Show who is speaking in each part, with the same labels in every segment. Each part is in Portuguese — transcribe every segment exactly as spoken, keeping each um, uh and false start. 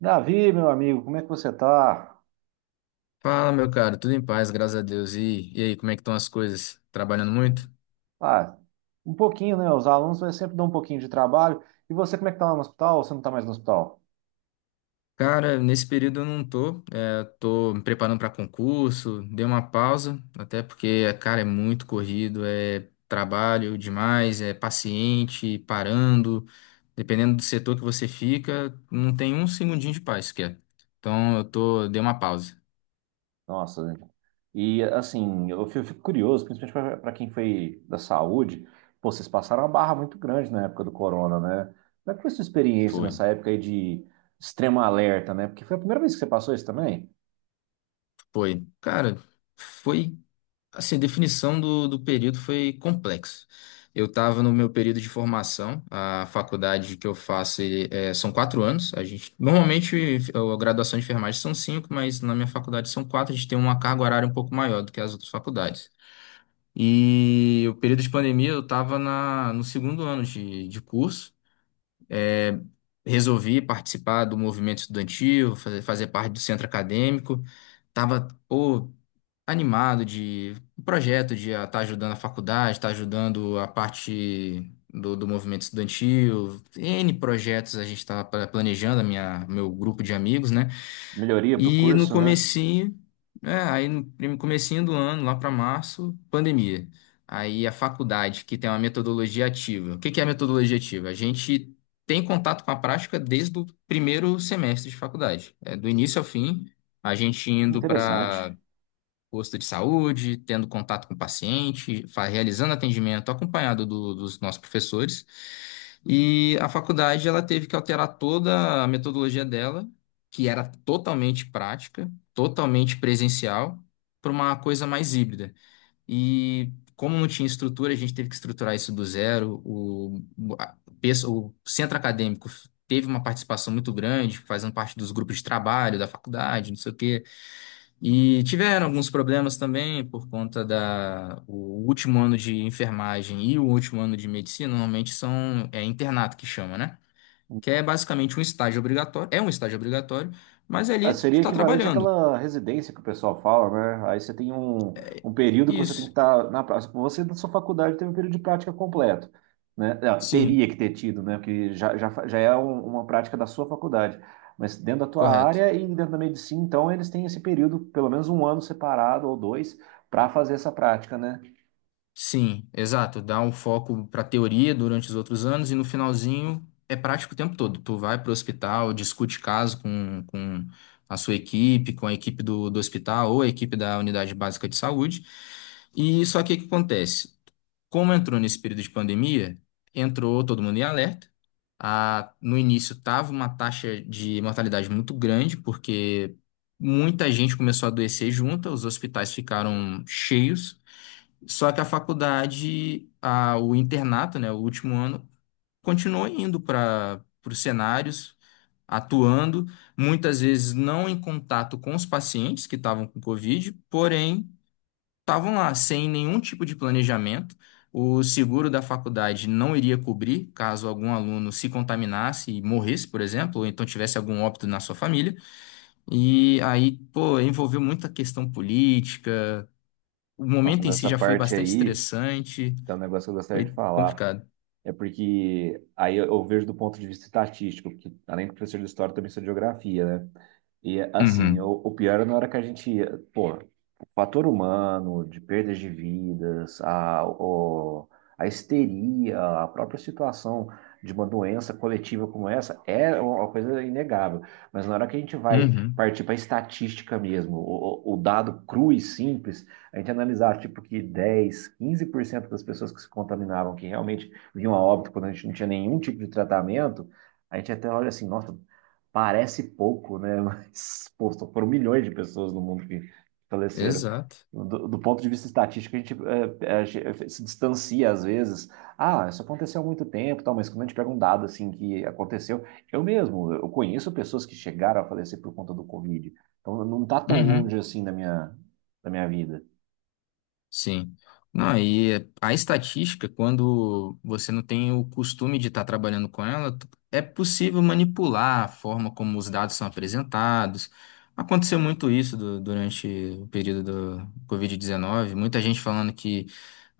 Speaker 1: Davi, meu amigo, como é que você está?
Speaker 2: Fala, meu cara, tudo em paz, graças a Deus. E, e aí, como é que estão as coisas? Trabalhando muito?
Speaker 1: Ah, um pouquinho, né? Os alunos vai sempre dar um pouquinho de trabalho. E você, como é que está lá no hospital? Ou você não está mais no hospital?
Speaker 2: Cara, nesse período eu não tô, é, tô me preparando para concurso, dei uma pausa, até porque, cara, é muito corrido, é trabalho demais, é paciente, parando, dependendo do setor que você fica, não tem um segundinho de paz sequer. Então eu tô, dei uma pausa.
Speaker 1: Nossa, gente. E assim, eu fico fico curioso, principalmente para quem foi da saúde, pô, vocês passaram uma barra muito grande na época do corona, né? Como é que foi sua experiência
Speaker 2: Foi,
Speaker 1: nessa época aí de extremo alerta, né? Porque foi a primeira vez que você passou isso também?
Speaker 2: foi. Cara, foi. Assim, a definição do, do período foi complexo. Eu estava no meu período de formação, a faculdade que eu faço ele- é, são quatro anos. A gente, normalmente a graduação de enfermagem são cinco, mas na minha faculdade são quatro. A gente tem uma carga horária um pouco maior do que as outras faculdades. E o período de pandemia eu estava na, no segundo ano de, de curso. É, Resolvi participar do movimento estudantil, fazer, fazer parte do centro acadêmico. Tava, pô, animado de um projeto de estar ajudando a faculdade, estar ajudando a parte do, do movimento estudantil, N projetos a gente estava planejando, a minha, meu grupo de amigos, né?
Speaker 1: Melhoria para o
Speaker 2: E no
Speaker 1: curso, né?
Speaker 2: comecinho, é, aí no prim- comecinho do ano, lá para março, pandemia. Aí a faculdade, que tem uma metodologia ativa. O que que é a metodologia ativa? A gente tem contato com a prática desde o primeiro semestre de faculdade, é, do início ao fim, a gente indo
Speaker 1: Interessante.
Speaker 2: para posto de saúde, tendo contato com o paciente, fa- realizando atendimento acompanhado do- dos nossos professores. E a faculdade ela teve que alterar toda a metodologia dela, que era totalmente prática, totalmente presencial, para uma coisa mais híbrida. E como não tinha estrutura, a gente teve que estruturar isso do zero. O, o a- pesso- o centro acadêmico teve uma participação muito grande, fazendo parte dos grupos de trabalho da faculdade, não sei o quê. E tiveram alguns problemas também por conta da o último ano de enfermagem e o último ano de medicina, normalmente são é internato que chama, né? Que é basicamente um estágio obrigatório, é um estágio obrigatório, mas ali
Speaker 1: Ah,
Speaker 2: tu, tu
Speaker 1: seria
Speaker 2: tá
Speaker 1: equivalente
Speaker 2: trabalhando.
Speaker 1: àquela residência que o pessoal fala, né? Aí você tem um,
Speaker 2: É.
Speaker 1: um período que você tem que
Speaker 2: Isso.
Speaker 1: estar na prática. Você, na sua faculdade, teve um período de prática completo, né? Ah, teria
Speaker 2: Sim,
Speaker 1: que ter tido, né? Porque já, já, fa- já é um- uma prática da sua faculdade. Mas dentro da tua
Speaker 2: correto.
Speaker 1: área e dentro da medicina, então, eles têm esse período, pelo menos um ano separado ou dois, para fazer essa prática, né?
Speaker 2: Sim, exato. Dá um foco para teoria durante os outros anos e no finalzinho é prático o tempo todo. Tu vai para o hospital, discute caso com, com a sua equipe, com a equipe do, do hospital ou a equipe da unidade básica de saúde. E só que o que acontece? Como entrou nesse período de pandemia, entrou todo mundo em alerta. A, no início estava uma taxa de mortalidade muito grande, porque muita gente começou a adoecer junta, os hospitais ficaram cheios. Só que a faculdade, a- o internato, né, o último ano, continuou indo para os cenários, atuando, muitas vezes não em contato com os pacientes que estavam com Covid, porém estavam lá sem nenhum tipo de planejamento. O seguro da faculdade não iria cobrir caso algum aluno se contaminasse e morresse, por exemplo, ou então tivesse algum óbito na sua família. E aí, pô, envolveu muita questão política. O
Speaker 1: Nossa,
Speaker 2: momento em si
Speaker 1: nessa
Speaker 2: já foi
Speaker 1: parte
Speaker 2: bastante
Speaker 1: aí,
Speaker 2: estressante.
Speaker 1: tem um negócio que eu gostaria
Speaker 2: Foi
Speaker 1: de falar.
Speaker 2: complicado.
Speaker 1: É porque aí eu eu vejo do ponto de vista estatístico, porque além de professor de história, eu também sou de geografia, né? E assim, o,
Speaker 2: Uhum,
Speaker 1: o pior na hora que a gente ia, pô, o fator humano, de perdas de vidas, a, o, a histeria, a própria situação de uma doença coletiva como essa é uma coisa inegável. Mas na hora que a gente vai
Speaker 2: uhum,
Speaker 1: partir para a estatística mesmo, o, o o dado cru e simples, a gente analisar tipo que dez quinze por cento das pessoas que se contaminavam, que realmente vinham a óbito quando a gente não tinha nenhum tipo de tratamento, a gente até olha assim, nossa, parece pouco, né? Mas, pô, só foram milhões de pessoas no mundo que faleceram.
Speaker 2: exato.
Speaker 1: Do, do ponto de vista estatístico, a gente, é, é, a gente se distancia às vezes. Ah, isso aconteceu há muito tempo, tal, mas quando a gente pega um dado assim que aconteceu, eu mesmo, eu conheço pessoas que chegaram a falecer por conta do Covid. Então não tá tão
Speaker 2: Uhum.
Speaker 1: longe assim da minha, da minha vida.
Speaker 2: Sim. Não, e a estatística, quando você não tem o costume de estar trabalhando com ela, tu- é possível manipular a forma como os dados são apresentados. Aconteceu muito isso du- durante o período do Covid dezenove, muita gente falando que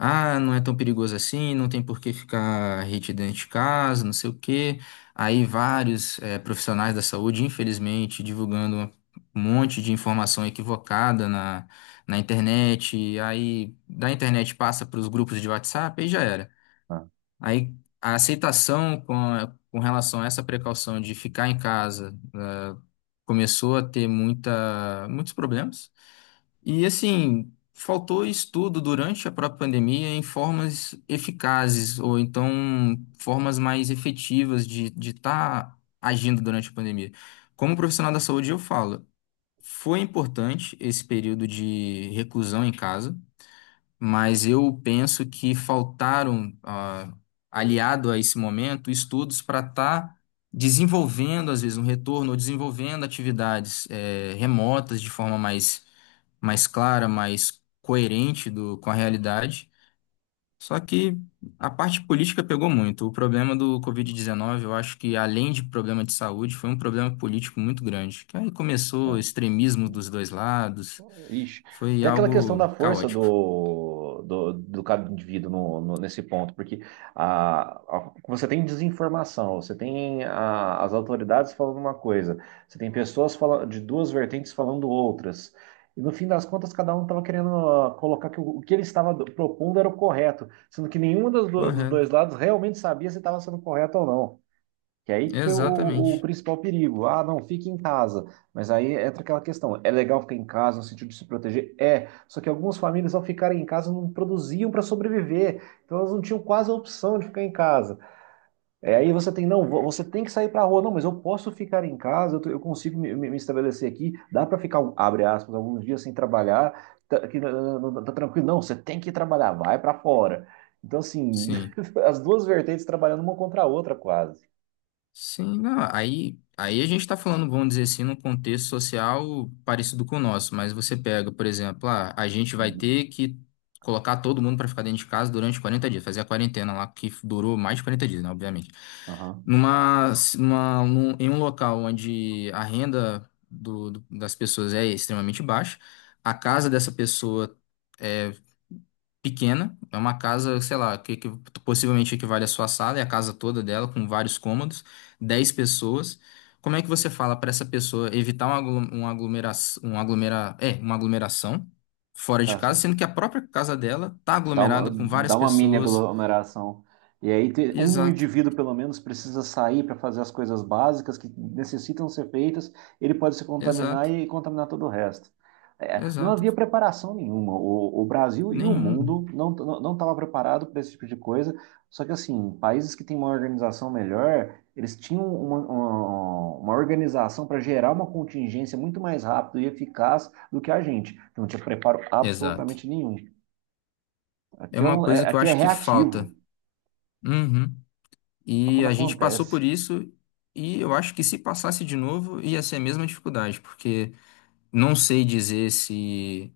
Speaker 2: ah, não é tão perigoso assim, não tem por que ficar retidão de casa, não sei o quê. Aí vários eh, profissionais da saúde, infelizmente, divulgando um monte de informação equivocada na internet, aí da internet passa para os grupos de WhatsApp e já era.
Speaker 1: Né?
Speaker 2: Aí a aceitação com, com relação a essa precaução de ficar em casa né, começou a ter muita, muitos problemas. E assim, faltou estudo durante a própria pandemia em formas eficazes, ou então formas mais efetivas de de estar agindo durante a pandemia. Como profissional da saúde, eu falo. Foi importante esse período de reclusão em casa, mas eu penso que faltaram, ah, aliado a esse momento, estudos para estar desenvolvendo, às vezes, um retorno, ou desenvolvendo atividades, eh, remotas de forma mais, mais clara, mais coerente do, com a realidade. Só que a parte política pegou muito. O problema do Covid dezenove, eu acho que, além de problema de saúde, foi um problema político muito grande. Que aí começou
Speaker 1: Então,
Speaker 2: extremismo dos dois lados,
Speaker 1: ixi.
Speaker 2: foi
Speaker 1: Tem aquela questão
Speaker 2: algo
Speaker 1: da força
Speaker 2: caótico.
Speaker 1: do, do, do cada indivíduo no, no- nesse ponto, porque a, a- você tem desinformação, você tem a- as autoridades falando uma coisa, você tem pessoas fala- de duas vertentes falando outras. E no fim das contas, cada um estava querendo ah, colocar que o, o que ele estava do- propondo era o correto, sendo que nenhum dos, do- dos dois
Speaker 2: Correto.
Speaker 1: lados realmente sabia se estava sendo correto ou não. Que aí, que foi o, o o
Speaker 2: Exatamente.
Speaker 1: principal perigo. Ah, não, fique em casa. Mas aí entra aquela questão. É legal ficar em casa no sentido de se proteger? É. Só que algumas famílias, ao ficarem em casa, não produziam para sobreviver. Então, elas não tinham quase a opção de ficar em casa. É, aí você tem, não, vo- você tem que sair para a rua. Não, mas eu posso ficar em casa, eu, tô- eu consigo me, me- me estabelecer aqui. Dá para ficar, abre aspas, alguns dias sem trabalhar. Tá, que, não, não- não- tá tranquilo. Não, você tem que trabalhar, vai para fora. Então, assim,
Speaker 2: Sim.
Speaker 1: as duas vertentes trabalhando uma contra a outra, quase.
Speaker 2: Sim, não, aí, aí a gente está falando, vamos dizer assim, num contexto social parecido com o nosso, mas você pega, por exemplo, ah, a gente vai ter que colocar todo mundo para ficar dentro de casa durante quarenta dias, fazer a quarentena lá, que durou mais de quarenta dias, né, obviamente.
Speaker 1: Uhum.
Speaker 2: Numa, numa, num- em um local onde a renda do, do- das pessoas é extremamente baixa, a casa dessa pessoa. É pequena, é uma casa, sei lá, que, que possivelmente equivale à sua sala, é a casa toda dela, com vários cômodos, dez pessoas. Como é que você fala para essa pessoa evitar uma, aglu- uma aglomeração, uma aglomera, é, uma aglomeração fora de
Speaker 1: Tá, só
Speaker 2: casa, sendo que a própria casa dela tá
Speaker 1: Dá uma,
Speaker 2: aglomerada com várias
Speaker 1: dá uma mini
Speaker 2: pessoas?
Speaker 1: aglomeração. E aí te- um
Speaker 2: Exato,
Speaker 1: indivíduo, pelo menos, precisa sair para fazer as coisas básicas que necessitam ser feitas, ele pode se contaminar
Speaker 2: exato,
Speaker 1: e contaminar todo o resto. É, não
Speaker 2: exato.
Speaker 1: havia preparação nenhuma. O, o Brasil e o
Speaker 2: Nenhum.
Speaker 1: mundo não não estava preparado para esse tipo de coisa. Só que, assim, países que têm uma organização melhor, eles tinham uma, uma, uma organização para gerar uma contingência muito mais rápido e eficaz do que a gente, que não tinha preparo
Speaker 2: Exato.
Speaker 1: absolutamente nenhum.
Speaker 2: É
Speaker 1: Aqui é,
Speaker 2: uma
Speaker 1: um- é-
Speaker 2: coisa que eu
Speaker 1: aqui é
Speaker 2: acho que falta.
Speaker 1: reativo,
Speaker 2: Uhum.
Speaker 1: só
Speaker 2: E
Speaker 1: quando
Speaker 2: a gente passou por
Speaker 1: acontece.
Speaker 2: isso, e eu acho que se passasse de novo, ia ser a mesma dificuldade, porque não sei dizer se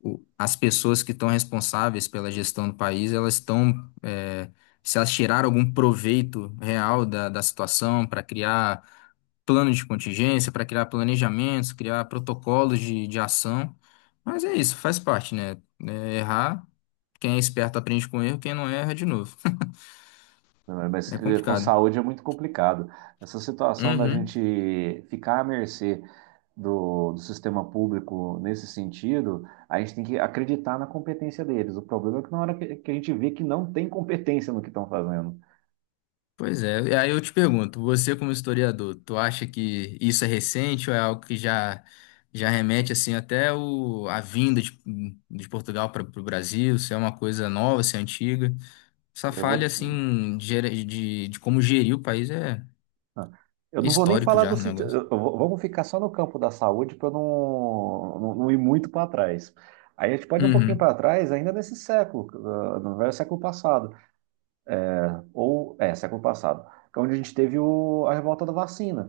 Speaker 2: o- as pessoas que estão responsáveis pela gestão do país, elas estão, é, se elas tiraram algum proveito real da, da situação para criar plano de contingência, para criar planejamentos, criar protocolos de, de ação. Mas é isso, faz parte, né? É, errar, quem é esperto aprende com erro, quem não erra de novo.
Speaker 1: Né? Mas
Speaker 2: É
Speaker 1: eh, com
Speaker 2: complicado.
Speaker 1: saúde é muito complicado. Essa situação da
Speaker 2: Uhum.
Speaker 1: gente ficar à mercê do, do sistema público nesse sentido, a gente tem que acreditar na competência deles. O problema é que na hora que, que a gente vê que não tem competência no que estão fazendo.
Speaker 2: Pois é, e aí eu te pergunto, você como historiador, tu acha que isso é recente ou é algo que já já remete assim até o, a vinda de, de Portugal para o Brasil, se é uma coisa nova, se é antiga? Essa
Speaker 1: Eu
Speaker 2: falha
Speaker 1: vou,
Speaker 2: assim de, gere- de, de como gerir o país é,
Speaker 1: ah, eu
Speaker 2: é
Speaker 1: não vou nem
Speaker 2: histórico
Speaker 1: falar
Speaker 2: já
Speaker 1: do
Speaker 2: o
Speaker 1: sítio.
Speaker 2: negócio.
Speaker 1: eu- eu vou- Vamos ficar só no campo da saúde para não, não, não ir muito para trás. Aí a gente pode ir um pouquinho
Speaker 2: Uhum,
Speaker 1: para trás, ainda nesse século, ah, no velho século passado. Ou é, século passado, que é onde a gente teve o, a revolta da vacina,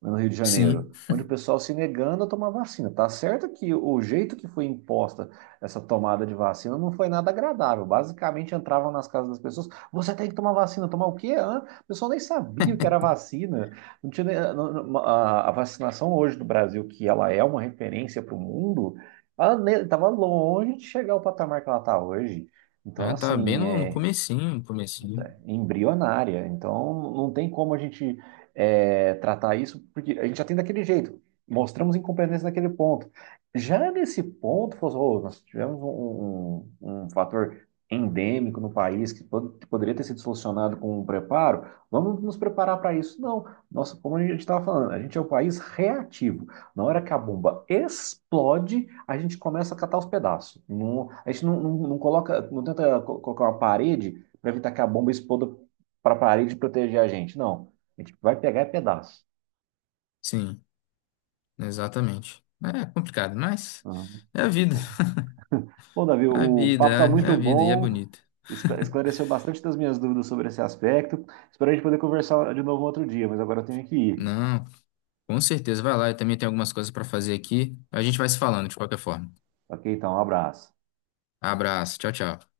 Speaker 1: né, no Rio de
Speaker 2: sim,
Speaker 1: Janeiro, onde o pessoal se negando a tomar vacina. Tá certo que o jeito que foi imposta essa tomada de vacina não foi nada agradável. Basicamente entravam nas casas das pessoas, você tem que tomar vacina, tomar o quê? Hã? O pessoal nem sabia o que era vacina. Não tinha, nem- não- não- a, a vacinação hoje do Brasil, que ela é uma referência para o mundo, ela estava longe de chegar ao patamar que ela está hoje. Então,
Speaker 2: ah, tá bem
Speaker 1: assim,
Speaker 2: no, no
Speaker 1: é,
Speaker 2: comecinho, no comecinho.
Speaker 1: embrionária. Então, não tem como a gente é, tratar isso, porque a gente já tem daquele jeito. Mostramos incompetência naquele ponto. Já nesse ponto, falou: "Oh, nós tivemos um, um- um um fator endêmico no país que pod- que poderia ter sido solucionado com um preparo, vamos nos preparar para isso." Não, nossa, como a gente estava falando, a gente é um país reativo. Na hora que a bomba explode, a gente começa a catar os pedaços. Não- a gente não, não, não coloca, não tenta co- colocar uma parede, vai evitar que a bomba exploda para a parede e proteger a gente. Não. A gente vai pegar pedaço.
Speaker 2: Sim, exatamente. É complicado, mas
Speaker 1: Ah,
Speaker 2: é a vida,
Speaker 1: porra. Bom, Davi,
Speaker 2: é a
Speaker 1: o papo está
Speaker 2: vida, é é
Speaker 1: muito
Speaker 2: a vida e é
Speaker 1: bom.
Speaker 2: bonita.
Speaker 1: escla- Esclareceu bastante das minhas dúvidas sobre esse aspecto. Espero a gente poder conversar de novo um outro dia, mas agora eu tenho que ir.
Speaker 2: Não. Com certeza, vai lá. Eu também tenho algumas coisas para fazer aqui. A gente vai se falando de qualquer forma.
Speaker 1: Ok, então, um abraço.
Speaker 2: Abraço. Tchau, tchau.